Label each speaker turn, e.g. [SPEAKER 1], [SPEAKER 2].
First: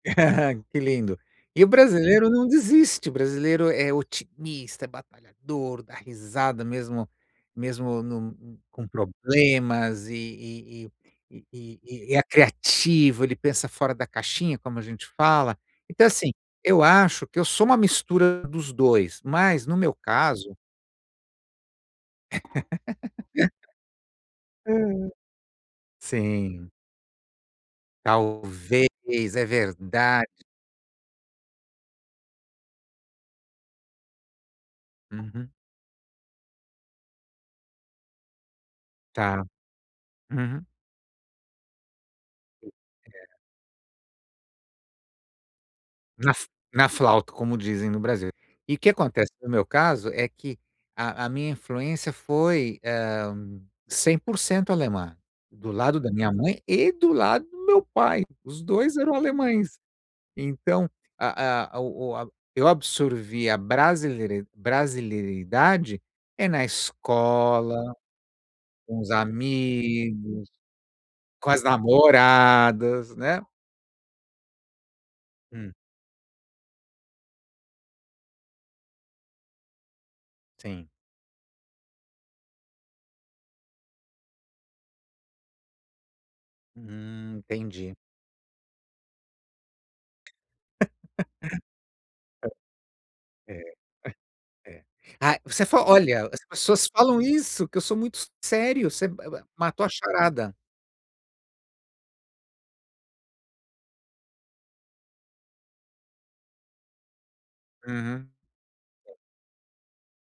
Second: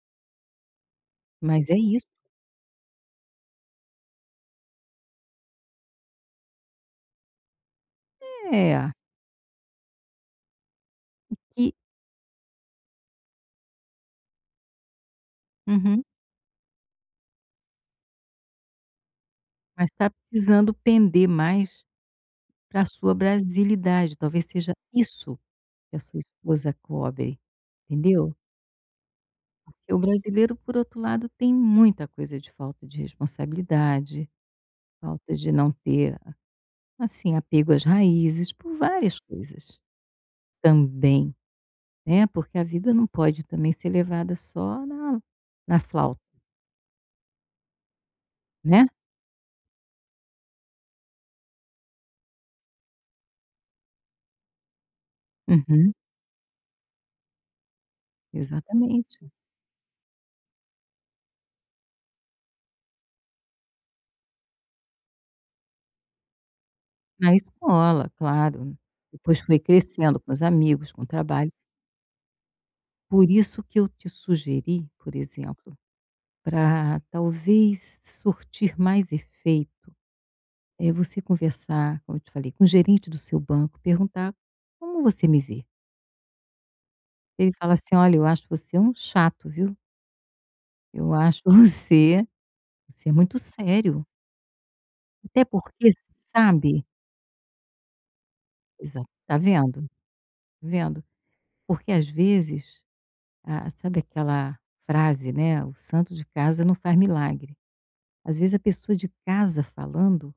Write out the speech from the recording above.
[SPEAKER 1] Que lindo. E o
[SPEAKER 2] Mas é isso.
[SPEAKER 1] brasileiro não desiste, o brasileiro é otimista, é batalhador, dá risada mesmo mesmo num hum, com
[SPEAKER 2] É.
[SPEAKER 1] problemas e e
[SPEAKER 2] E que
[SPEAKER 1] e e e é criativo, ele pensa fora da caixinha, como a gente fala.
[SPEAKER 2] Uhum.
[SPEAKER 1] Então assim, eu acho que eu sou uma mistura dos 2, mas no
[SPEAKER 2] Mas
[SPEAKER 1] meu
[SPEAKER 2] tá
[SPEAKER 1] caso
[SPEAKER 2] precisando pender mais pra sua brasilidade, talvez seja
[SPEAKER 1] Aham.
[SPEAKER 2] isso que a sua
[SPEAKER 1] Sim.
[SPEAKER 2] esposa cobre, entendeu?
[SPEAKER 1] Talvez. É
[SPEAKER 2] Porque o
[SPEAKER 1] verdade.
[SPEAKER 2] brasileiro por outro lado tem muita coisa de falta de responsabilidade, falta
[SPEAKER 1] Uhum.
[SPEAKER 2] de não ter a assim apego às raízes, por várias
[SPEAKER 1] Tá.
[SPEAKER 2] coisas.
[SPEAKER 1] Uhum.
[SPEAKER 2] Também. É, porque a
[SPEAKER 1] Sim,
[SPEAKER 2] vida não
[SPEAKER 1] é.
[SPEAKER 2] pode também ser levada só na na flauta.
[SPEAKER 1] Na f na flauta, como dizem no Brasil. E o
[SPEAKER 2] Né?
[SPEAKER 1] que acontece no meu caso é que a a minha influência foi, hã, 100% alemã, do
[SPEAKER 2] Uhum.
[SPEAKER 1] lado da minha mãe e do lado do meu pai, os 2 eram
[SPEAKER 2] Exatamente.
[SPEAKER 1] alemães. Então, a a o o a eu absorvi a brasileiri brasilidade, eh, na
[SPEAKER 2] Na
[SPEAKER 1] escola,
[SPEAKER 2] escola, claro,
[SPEAKER 1] com os
[SPEAKER 2] depois foi crescendo com os
[SPEAKER 1] amigos,
[SPEAKER 2] amigos, com o
[SPEAKER 1] com
[SPEAKER 2] trabalho.
[SPEAKER 1] as namoradas,
[SPEAKER 2] Por
[SPEAKER 1] né.
[SPEAKER 2] isso que eu te sugeri, por
[SPEAKER 1] Hum.
[SPEAKER 2] exemplo, pra talvez surtir mais efeito,
[SPEAKER 1] Sim.
[SPEAKER 2] eh, você conversar, como eu te falei, com o gerente do seu banco, perguntar: "Como você me vê?".
[SPEAKER 1] Hum,
[SPEAKER 2] Ele fala assim:
[SPEAKER 1] entendi.
[SPEAKER 2] "Olha, eu acho você um chato viu." Eu acho você você é muito
[SPEAKER 1] É, é.
[SPEAKER 2] sério.
[SPEAKER 1] É. Ah,
[SPEAKER 2] Até
[SPEAKER 1] você fo
[SPEAKER 2] porque,
[SPEAKER 1] "Olha, as
[SPEAKER 2] sabe
[SPEAKER 1] pessoas falam isso, que eu sou muito s sério, você
[SPEAKER 2] Exato.
[SPEAKER 1] ma
[SPEAKER 2] Tá
[SPEAKER 1] ma
[SPEAKER 2] vendo?
[SPEAKER 1] matou a charada".
[SPEAKER 2] Tá vendo? Porque às vezes, ah, sabe aquela frase, né: "O santo de casa não faz milagre".
[SPEAKER 1] Aham.
[SPEAKER 2] Às vezes, a pessoa de
[SPEAKER 1] É.
[SPEAKER 2] casa falando